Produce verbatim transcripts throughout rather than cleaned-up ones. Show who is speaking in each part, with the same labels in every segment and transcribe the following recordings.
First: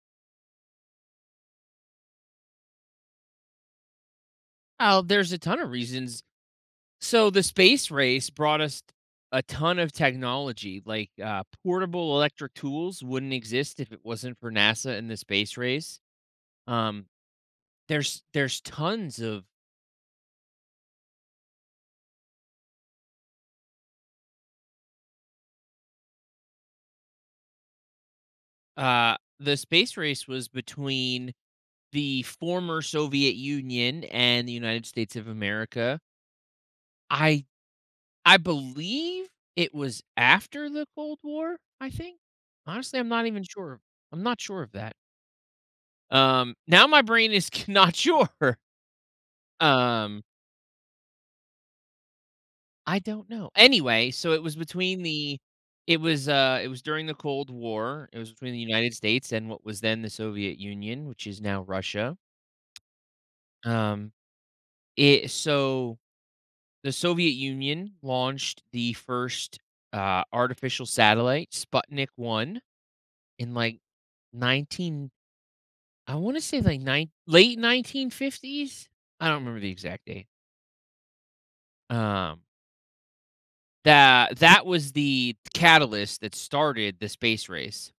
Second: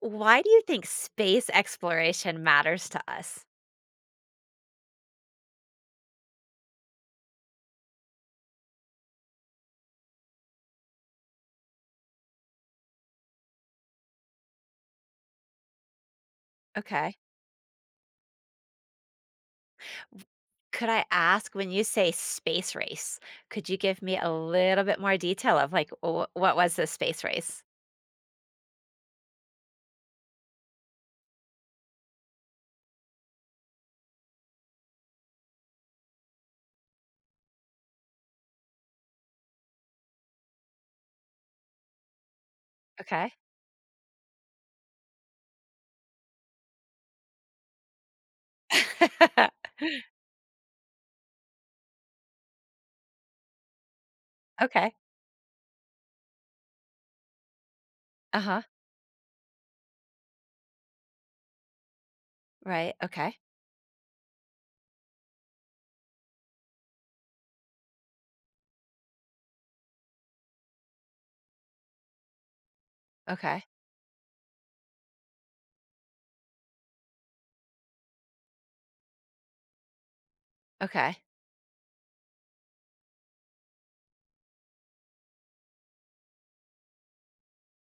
Speaker 1: Why do you think space exploration matters to us?
Speaker 2: Oh, there's a ton of reasons. So the space race brought us a ton of technology, like uh, portable electric tools wouldn't exist if it wasn't for NASA and the space race. Um,
Speaker 1: Okay.
Speaker 2: there's there's tons of
Speaker 1: W- Could I ask when you say space race, could you give me a little bit more detail of like wh- what was this space race?
Speaker 2: uh, The space race was between the former Soviet Union and the United States of America. I I believe it was after the Cold War. I think honestly, I'm not
Speaker 1: Okay.
Speaker 2: even sure. I'm not sure of that. Um, now my brain is not sure. Um, I don't know. Anyway, so it was
Speaker 1: Okay.
Speaker 2: between the it was uh it was during the Cold War. It was
Speaker 1: Uh
Speaker 2: between the
Speaker 1: huh.
Speaker 2: United States and what was then the Soviet Union, which is now Russia.
Speaker 1: Right. Okay.
Speaker 2: Um, it so the Soviet Union launched the first uh artificial satellite, Sputnik one in
Speaker 1: Okay.
Speaker 2: like nineteen, I want to say like nine, late nineteen fifties. I don't remember the exact date.
Speaker 1: Okay.
Speaker 2: Um that that was the catalyst that started the space race.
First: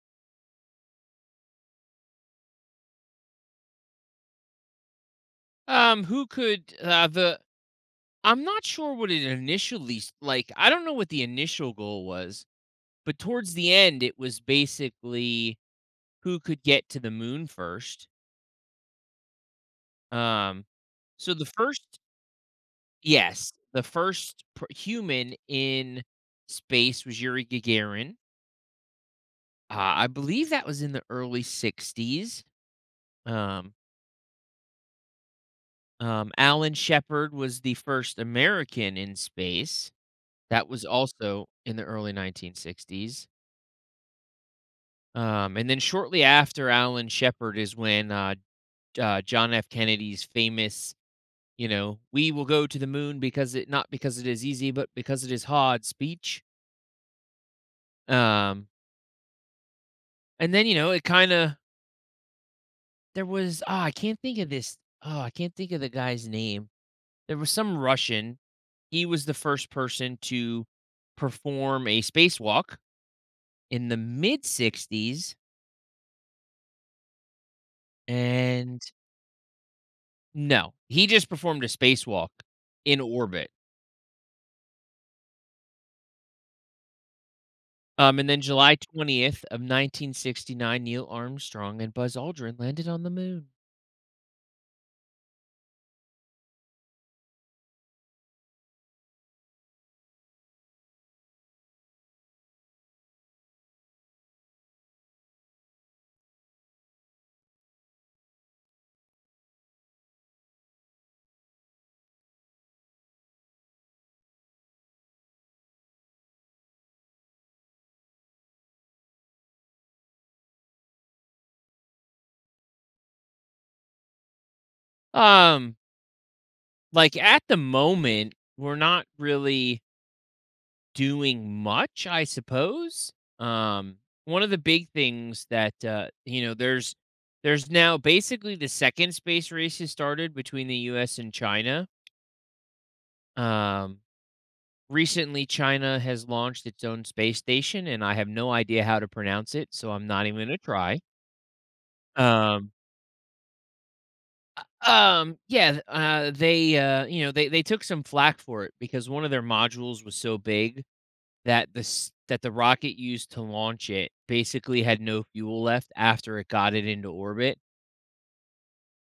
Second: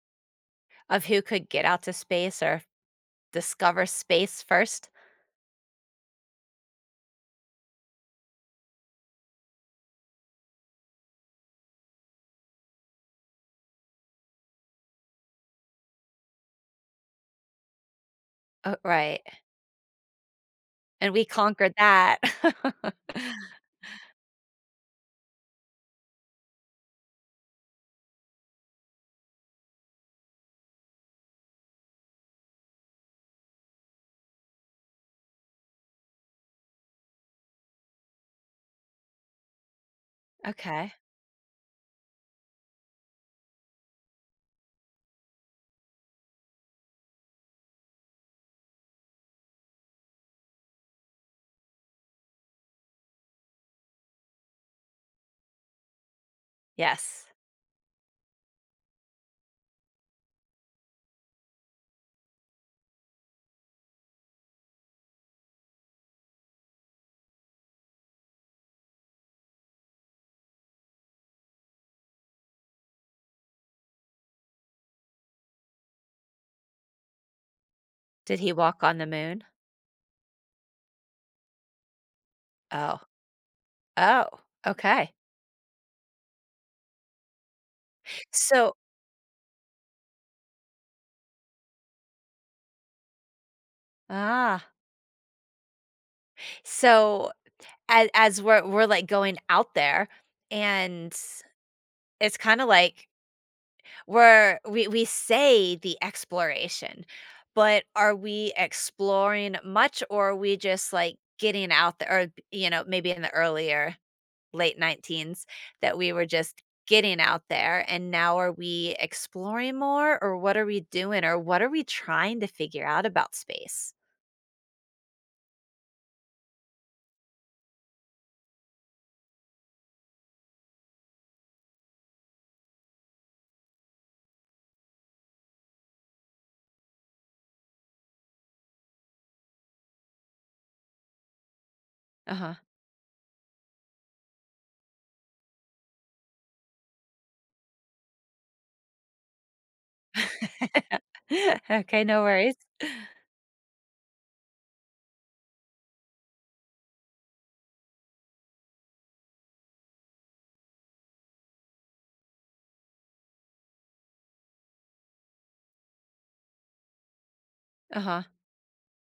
Speaker 1: Of who could get out to space or discover space first.
Speaker 2: Um, who could uh, the? I'm not sure what it initially s- like. I don't know what the initial goal was, but towards the end, it was basically who could get to the moon first.
Speaker 1: Oh, right.
Speaker 2: Um,
Speaker 1: And we
Speaker 2: so the
Speaker 1: conquered
Speaker 2: first,
Speaker 1: that.
Speaker 2: yes, the first pr- human in space was Yuri Gagarin. Uh, I believe that was in the early sixties. Um, Um, Alan Shepard was the first American in space. That was
Speaker 1: Okay.
Speaker 2: also in the early nineteen sixties. Um, and then shortly after Alan Shepard is when uh, J- uh, John F. Kennedy's famous, you know, "We will go to the moon because it not because it is easy, but because it is hard" speech.
Speaker 1: Yes.
Speaker 2: Um, and then, you know, it kind of, there was ah, I can't think of this. Oh, I can't think of the guy's name. There was some Russian. He was the first person to perform a spacewalk in the mid sixties,
Speaker 1: Did he
Speaker 2: and
Speaker 1: walk on the moon?
Speaker 2: no, he just performed a spacewalk in
Speaker 1: Oh.
Speaker 2: orbit.
Speaker 1: Oh. Okay.
Speaker 2: Um, and then July
Speaker 1: So
Speaker 2: 20th of nineteen sixty-nine, Neil Armstrong and Buzz Aldrin landed on the moon.
Speaker 1: Ah. so as as we're we're, like, going out there, and it's kinda like we're we we say the exploration, but are we exploring much, or are we just, like, getting out there or, you know, maybe in the earlier late nineteens that we were just getting out there, and now are we exploring more, or what are we doing, or what are we trying to figure out about space?
Speaker 2: Um, like at the moment, we're not really doing much, I suppose. Um, One of the big things that uh, you know, there's there's now basically the second space race has started between the U S and China.
Speaker 1: Uh-huh.
Speaker 2: Um, Recently, China has launched its own space station, and I have no idea how to pronounce it, so I'm not even gonna try.
Speaker 1: Okay, no worries.
Speaker 2: Um, um, yeah, th uh, they, uh, you know, they they took some flack for it because one of their modules was so big that the s that the rocket used to launch it basically had no fuel left after it got it into orbit,
Speaker 1: Uh-huh.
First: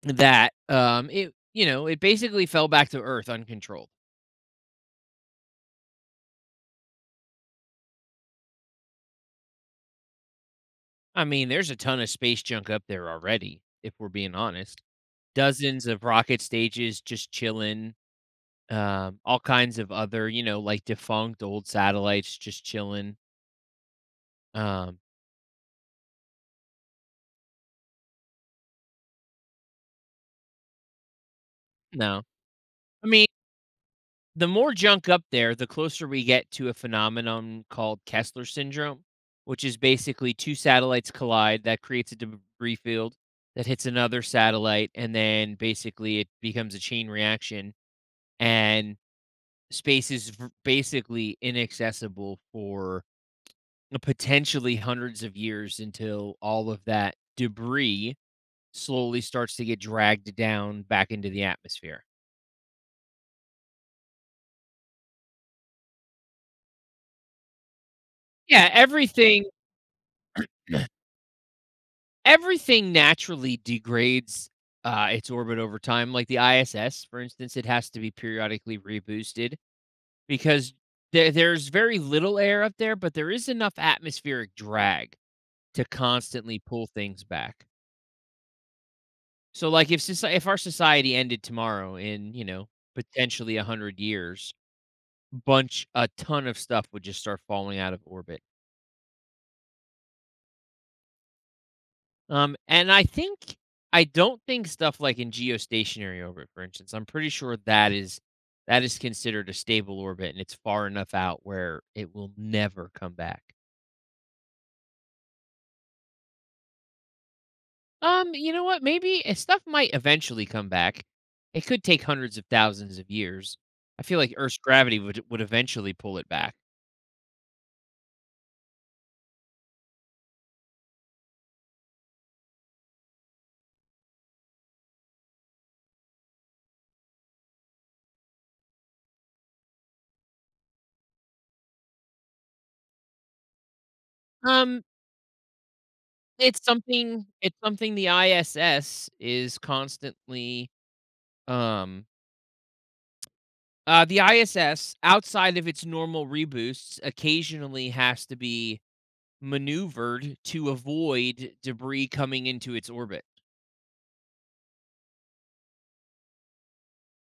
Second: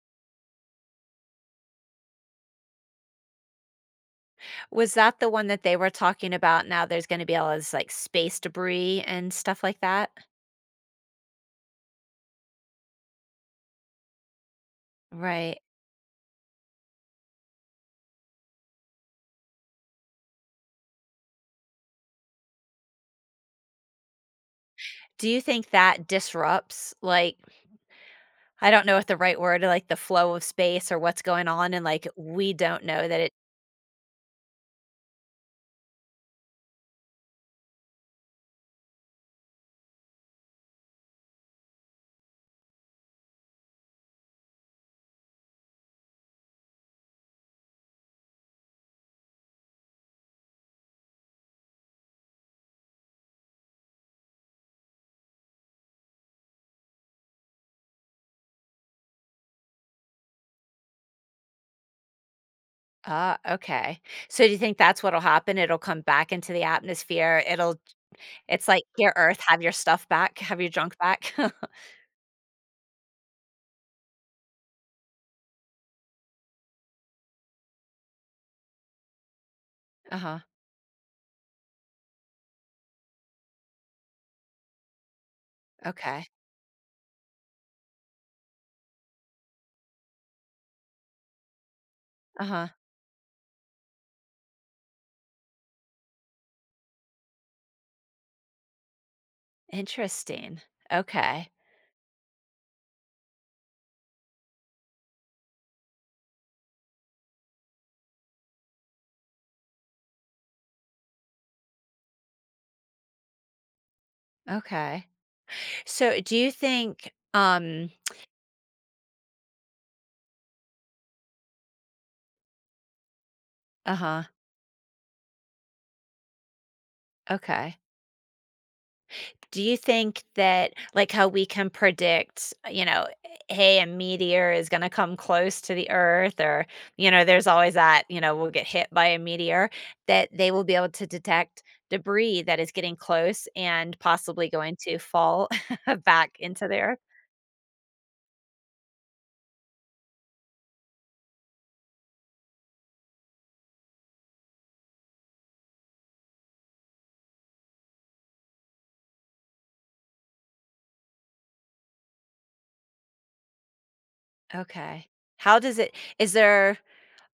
Speaker 2: that, um, it you know, it basically fell back to Earth uncontrolled.
Speaker 1: Was that the one that they were talking about now there's gonna be all this, like, space debris and stuff like that?
Speaker 2: I mean, there's a ton of space junk up there already, if we're being honest.
Speaker 1: Right.
Speaker 2: Dozens of rocket stages just chilling, um, all kinds of other, you know, like, defunct old satellites just chilling. um
Speaker 1: Do you think that disrupts, like I don't know what the right word, like, the flow of space or what's going on, and, like,
Speaker 2: No.
Speaker 1: we don't
Speaker 2: I
Speaker 1: know that
Speaker 2: mean,
Speaker 1: it.
Speaker 2: the more junk up there, the closer we get to a phenomenon called Kessler syndrome, which is basically two satellites collide that creates a debris field that hits another satellite, and then basically it becomes a chain reaction, and space is v basically inaccessible for potentially hundreds of years until all of that debris slowly starts to get dragged down back into the atmosphere.
Speaker 1: Ah, okay. So do you think that's what'll happen? It'll come back into the atmosphere, it'll it's
Speaker 2: Yeah,
Speaker 1: like, "Here, Earth,
Speaker 2: everything
Speaker 1: have your stuff back, have your junk back."
Speaker 2: everything naturally degrades, uh, its orbit over time. Like the I S S, for instance, it has to be periodically reboosted
Speaker 1: Uh-huh.
Speaker 2: because there there's very little air up there, but there is enough atmospheric drag to
Speaker 1: Okay.
Speaker 2: constantly pull things back. So, like, if soci if our society ended tomorrow, in, you know,
Speaker 1: Uh-huh.
Speaker 2: potentially a hundred years, bunch a ton of stuff would just start falling out of orbit.
Speaker 1: Interesting. Okay.
Speaker 2: Um, and I think I don't think stuff like in geostationary orbit, for instance, I'm pretty sure that is that is considered a stable orbit, and it's far enough out where it will never come back.
Speaker 1: Okay. So do you think, um
Speaker 2: Um, you know what? Maybe uh, stuff might eventually come back. It could take hundreds of thousands of years. I feel
Speaker 1: Uh-huh.
Speaker 2: like Earth's gravity would would eventually pull it back.
Speaker 1: Okay. Do you think that, like, how we can predict, you know, hey, a meteor is going to come close to the Earth, or, you know, there's always that, you know, we'll get hit by a meteor, that they will be able to detect debris that is getting close and possibly going
Speaker 2: Um,
Speaker 1: to fall back
Speaker 2: it's
Speaker 1: into the Earth?
Speaker 2: something it's something the I S S is constantly um Uh, The I S S, outside of its normal reboosts, occasionally has to be maneuvered to avoid debris coming into its orbit.
Speaker 1: Okay. How does it, is there,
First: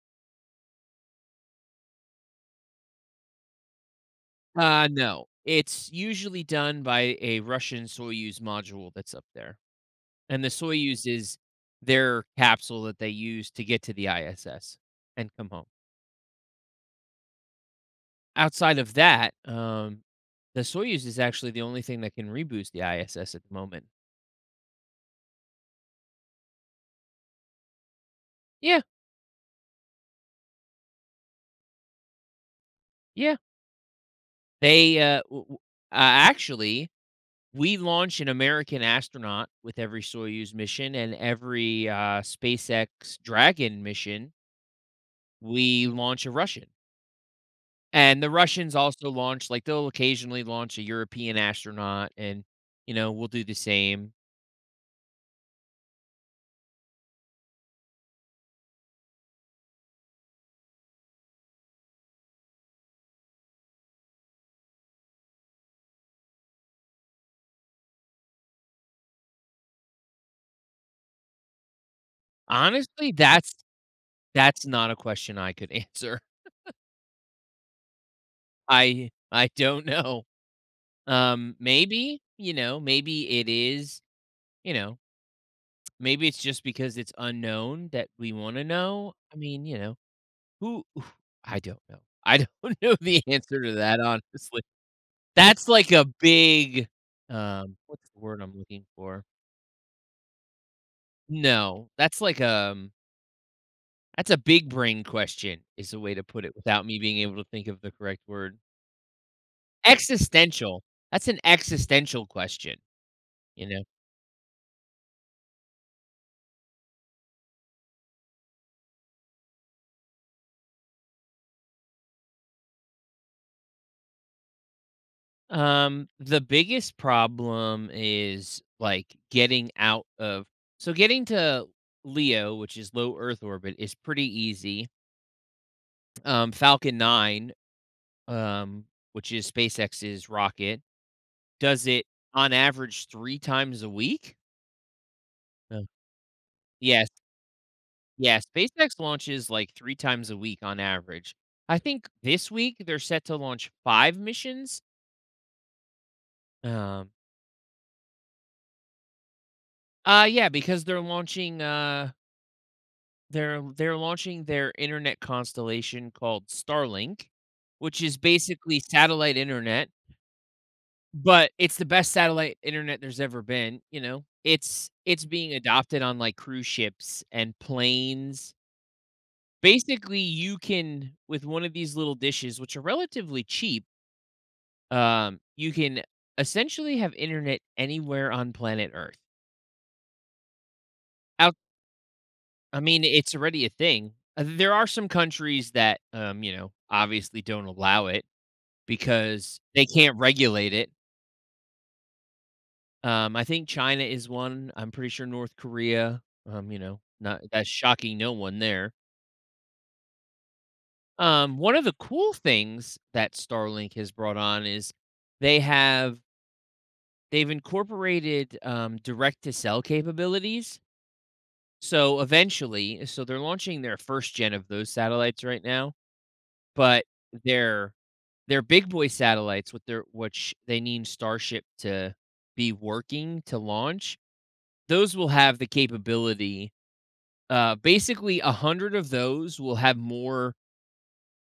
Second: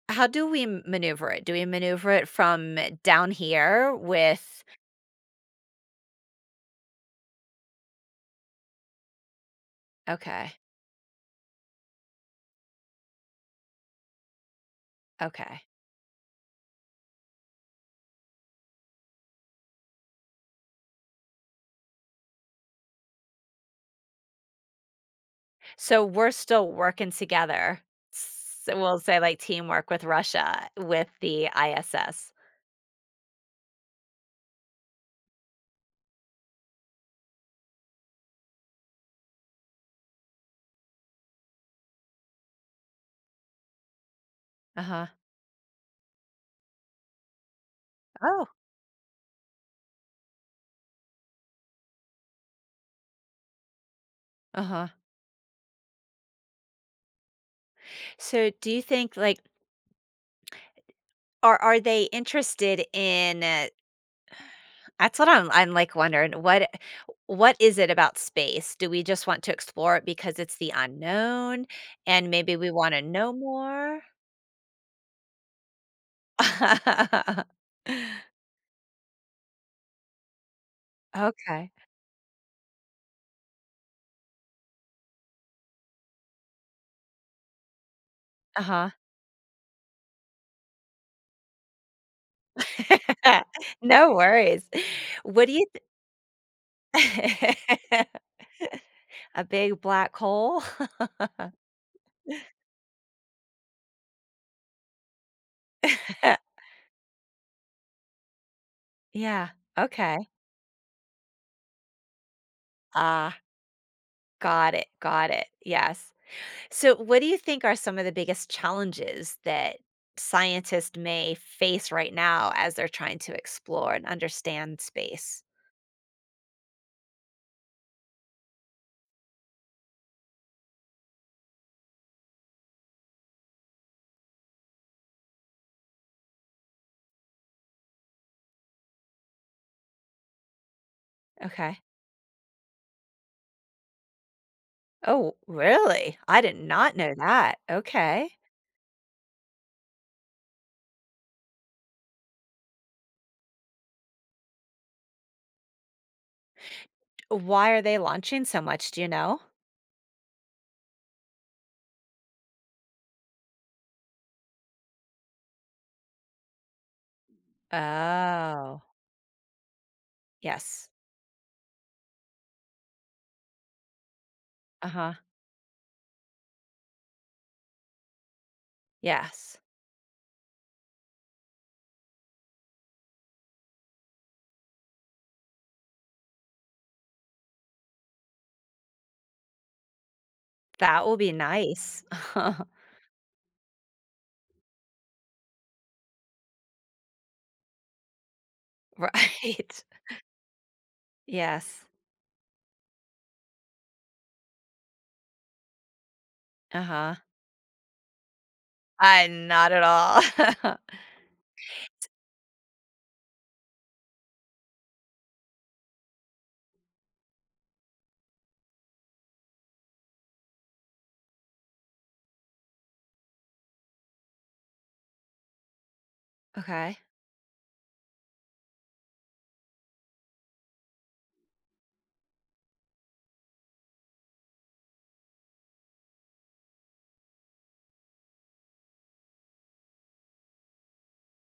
Speaker 1: how do we m- maneuver it? Do we maneuver it from down here with.
Speaker 2: Uh, no, it's usually done by a Russian Soyuz module that's up there, and the
Speaker 1: Okay.
Speaker 2: Soyuz is their capsule that they use to get to the I S S and come
Speaker 1: Okay.
Speaker 2: home. Outside of that, um, the Soyuz is actually the only thing that can reboost the I S S at the moment.
Speaker 1: So we're still working together. So
Speaker 2: Yeah,
Speaker 1: we'll say like teamwork with Russia with the I S S.
Speaker 2: yeah. They uh, w- w- uh actually We launch an American astronaut with every Soyuz mission, and every, uh, SpaceX Dragon mission,
Speaker 1: Uh-huh.
Speaker 2: we launch a Russian. And the
Speaker 1: Oh.
Speaker 2: Russians also launch, like, they'll occasionally launch a European astronaut, and, you know, we'll do the same.
Speaker 1: Uh-huh. So do you think like are are they interested in uh, that's what I'm I'm like wondering what what is it about space? Do we just want to explore it because it's the unknown and maybe we want to
Speaker 2: Honestly,
Speaker 1: know
Speaker 2: that's
Speaker 1: more?
Speaker 2: that's not a question I could answer. I I don't know. Um,
Speaker 1: Okay.
Speaker 2: maybe, you know, maybe it is, you know, maybe it's just because it's unknown that we wanna
Speaker 1: Uh-huh.
Speaker 2: know. I mean, you know Who who I don't know. I don't know the answer to that,
Speaker 1: No
Speaker 2: honestly.
Speaker 1: worries. What do you
Speaker 2: That's like a big,
Speaker 1: th-
Speaker 2: um, what's the word I'm looking for?
Speaker 1: A big black hole?
Speaker 2: No, that's like, um, that's a big brain question, is the way to put it without me being able to think of the correct word.
Speaker 1: Yeah, okay.
Speaker 2: Existential. That's an existential question,
Speaker 1: Ah,
Speaker 2: you know?
Speaker 1: got it, got it, yes. So, what do you think are some of the biggest challenges that scientists may face right now as they're trying to explore and understand space?
Speaker 2: Um, the biggest problem is like getting out of so getting to Leo, which is low Earth orbit, is pretty easy. Um, Falcon nine, um, which is SpaceX's rocket,
Speaker 1: Okay.
Speaker 2: does it on average three times a week?
Speaker 1: Oh,
Speaker 2: Yeah.
Speaker 1: really? I did not
Speaker 2: Yes,
Speaker 1: know that, okay.
Speaker 2: yeah, SpaceX launches, like, three times a week on average. I think this week they're set to launch five missions. um
Speaker 1: Why are they launching so much, do you know?
Speaker 2: uh, yeah, because they're launching, uh they're they're launching their internet constellation called Starlink, which is basically
Speaker 1: Oh,
Speaker 2: satellite internet.
Speaker 1: yes.
Speaker 2: But it's the best satellite internet there's ever been, you know? It's
Speaker 1: Uh-huh,
Speaker 2: it's being adopted on, like, cruise ships and planes.
Speaker 1: yes.
Speaker 2: Basically, you can with one of these little dishes, which are relatively cheap, um, you can essentially have internet anywhere on planet Earth.
Speaker 1: That will be
Speaker 2: Out
Speaker 1: nice.
Speaker 2: I mean, it's already a thing. Uh, there are some countries that, um, you know, obviously don't allow it because
Speaker 1: Right.
Speaker 2: they can't regulate it.
Speaker 1: Yes.
Speaker 2: Um, I think China is one. I'm pretty sure North Korea. Um, you know,
Speaker 1: Uh-huh.
Speaker 2: not that's shocking, no one there.
Speaker 1: I not at all.
Speaker 2: Um, one of the cool things that Starlink has brought on is they have they've incorporated um, direct to cell capabilities. So eventually, so they're launching their first gen of those satellites right now,
Speaker 1: Okay.
Speaker 2: but they're they're big boy satellites with their which they need Starship to be working to launch. Those will have the capability. Uh, basically, a hundred of those will have more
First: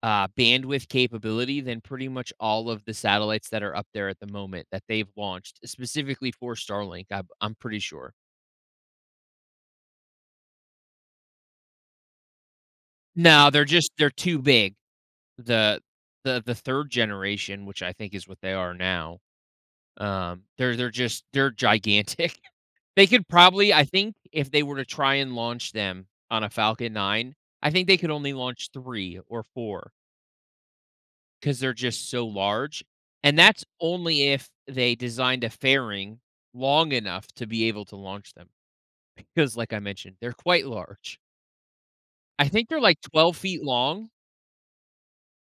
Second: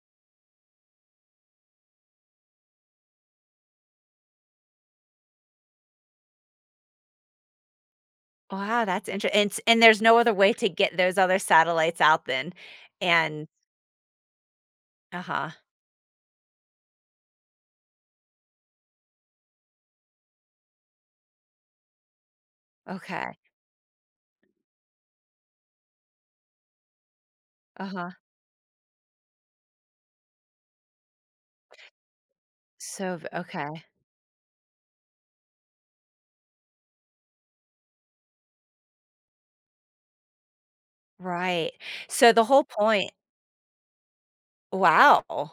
Speaker 2: uh, bandwidth capability than pretty much all of the satellites that are up there at the moment that they've launched, specifically for Starlink, I, I'm pretty sure.
Speaker 1: Wow, that's interesting. and s and there's no other way to get those other satellites out then, and.
Speaker 2: No, they're just they're too big.
Speaker 1: Uh-huh.
Speaker 2: The the the third generation, which I think is what they are now, um, they're they're just they're gigantic. They could
Speaker 1: Okay.
Speaker 2: probably, I think, if they were to try and launch them on a Falcon nine, I think they could
Speaker 1: Uh-huh.
Speaker 2: only launch three or four. 'Cause they're just so large,
Speaker 1: So v
Speaker 2: and that's
Speaker 1: Okay.
Speaker 2: only if they designed a fairing long enough to be able to launch them, because like I mentioned, they're quite large.
Speaker 1: Right. So the
Speaker 2: I
Speaker 1: whole
Speaker 2: think they're like
Speaker 1: point.
Speaker 2: twelve feet long.
Speaker 1: Wow.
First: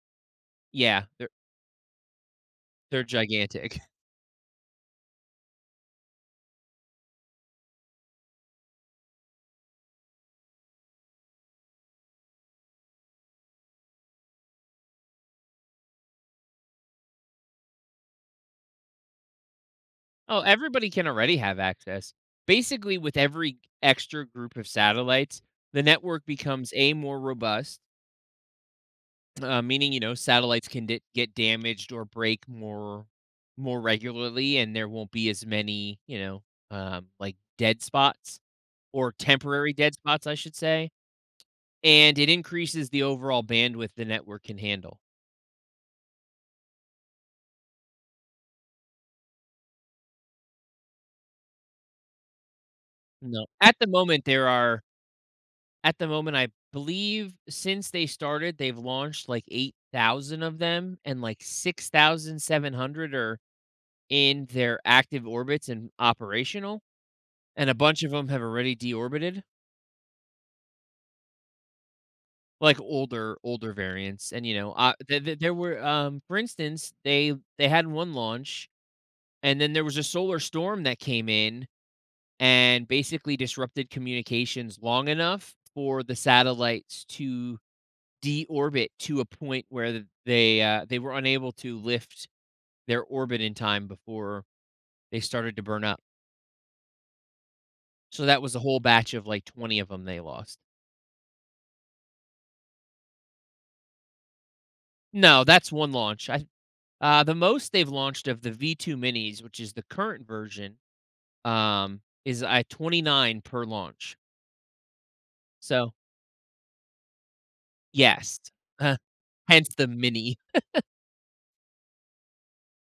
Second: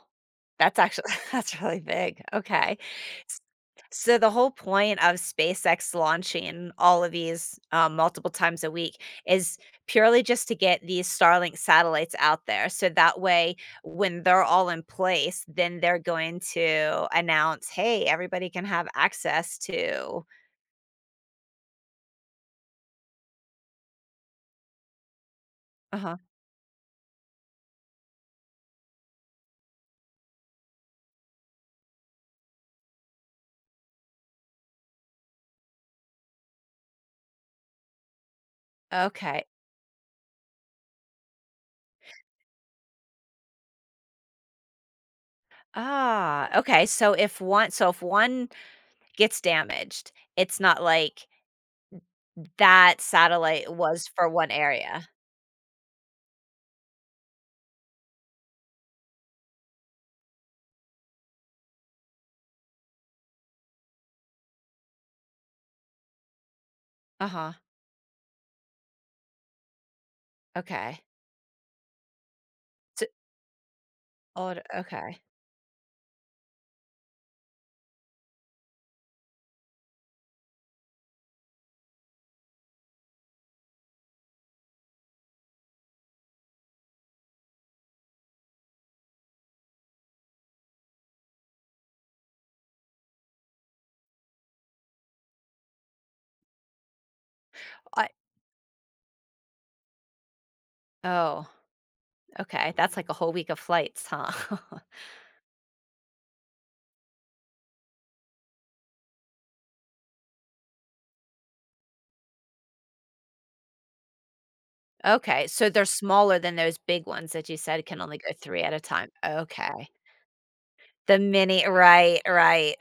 Speaker 1: That's
Speaker 2: Yeah,
Speaker 1: actually
Speaker 2: they're
Speaker 1: that's really big. Okay.
Speaker 2: they're gigantic.
Speaker 1: So the whole point of SpaceX launching all of these um, multiple times a week is purely just to get these Starlink satellites out there. So that way, when they're all in place, then they're going to announce, "Hey, everybody can have access to."
Speaker 2: Oh, everybody can already have access. Basically, with every extra group of satellites, the
Speaker 1: Uh huh.
Speaker 2: network becomes, A, more robust. Uh, meaning, you know, satellites can d- get damaged or break more more regularly, and there won't be as many, you know, um, like dead spots, or
Speaker 1: Okay.
Speaker 2: temporary dead spots, I should say. And it increases the overall bandwidth the network can handle.
Speaker 1: Ah, okay. So if one, so if one gets damaged, it's not like that
Speaker 2: No,
Speaker 1: satellite
Speaker 2: at the
Speaker 1: was
Speaker 2: moment
Speaker 1: for
Speaker 2: there
Speaker 1: one
Speaker 2: are.
Speaker 1: area.
Speaker 2: At the moment, I believe since they started, they've launched like eight thousand of them, and like six thousand seven hundred are in their active orbits and operational,
Speaker 1: Uh huh.
Speaker 2: and a bunch of them have already deorbited.
Speaker 1: Okay.
Speaker 2: Like
Speaker 1: So,
Speaker 2: older older variants, and, you
Speaker 1: oh,
Speaker 2: know, uh,
Speaker 1: okay.
Speaker 2: th th there were, um for instance, they they had one launch, and then there was a solar storm that came in and basically disrupted communications long enough for the satellites to deorbit to a point where th they, uh, they were unable to lift their orbit in time before they started to burn up.
Speaker 1: I,
Speaker 2: So that was a whole batch of, like, twenty of them they lost.
Speaker 1: oh. Okay, that's like a whole week of flights, huh?
Speaker 2: No, that's one launch. I uh, The most they've launched of the V two minis, which is the current version, um, is I twenty-nine per launch.
Speaker 1: Okay, so they're
Speaker 2: So,
Speaker 1: smaller than those big ones that you said can only go
Speaker 2: yes,
Speaker 1: three at a
Speaker 2: uh,
Speaker 1: time.
Speaker 2: hence the
Speaker 1: Okay.
Speaker 2: mini.
Speaker 1: The mini, right, right.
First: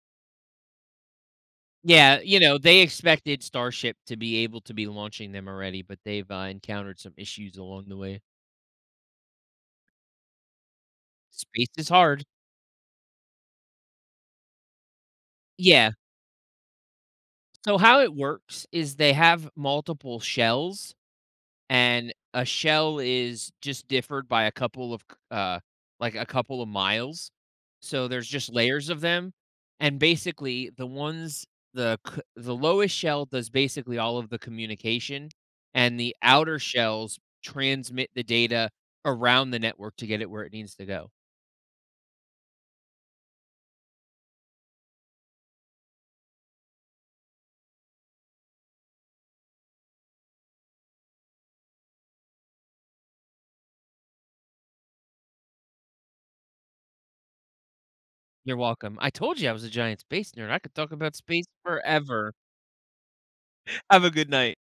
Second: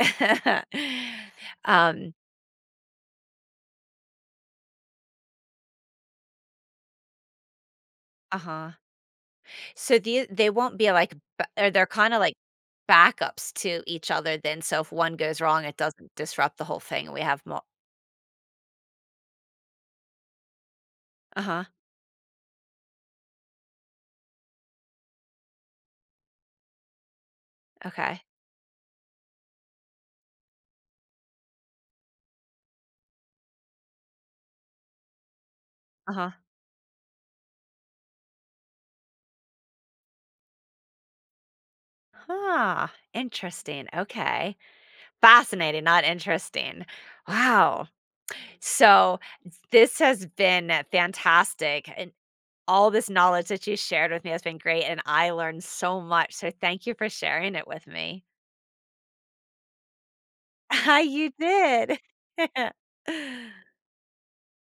Speaker 1: Um,
Speaker 2: Yeah, you know, they expected Starship to be able to be launching them already, but they've, uh, encountered some issues along the way.
Speaker 1: uh-huh. So the they won't be like b
Speaker 2: Space
Speaker 1: or they're
Speaker 2: is
Speaker 1: kinda
Speaker 2: hard.
Speaker 1: like backups to each other then, so if one goes wrong, it
Speaker 2: Yeah,
Speaker 1: doesn't disrupt the whole thing, and we have more.
Speaker 2: so how it works is they have multiple shells,
Speaker 1: Uh-huh,
Speaker 2: and a shell is just differed by a couple of c- uh like a couple of miles, so
Speaker 1: okay,
Speaker 2: there's just layers of them. And basically the ones, the c- the lowest shell, does basically all of the communication, and the
Speaker 1: uh-huh.
Speaker 2: outer shells transmit the data around the network to get it where it needs to go.
Speaker 1: Huh, interesting, okay. Fascinating, not interesting. Wow. So, this has been fantastic, and all this knowledge that you shared with me has been great, and I learned so much, so thank you for sharing it with me.
Speaker 2: You're welcome. I told you I was a giant space nerd. I could talk about
Speaker 1: You
Speaker 2: space
Speaker 1: did.
Speaker 2: forever. Have a good night.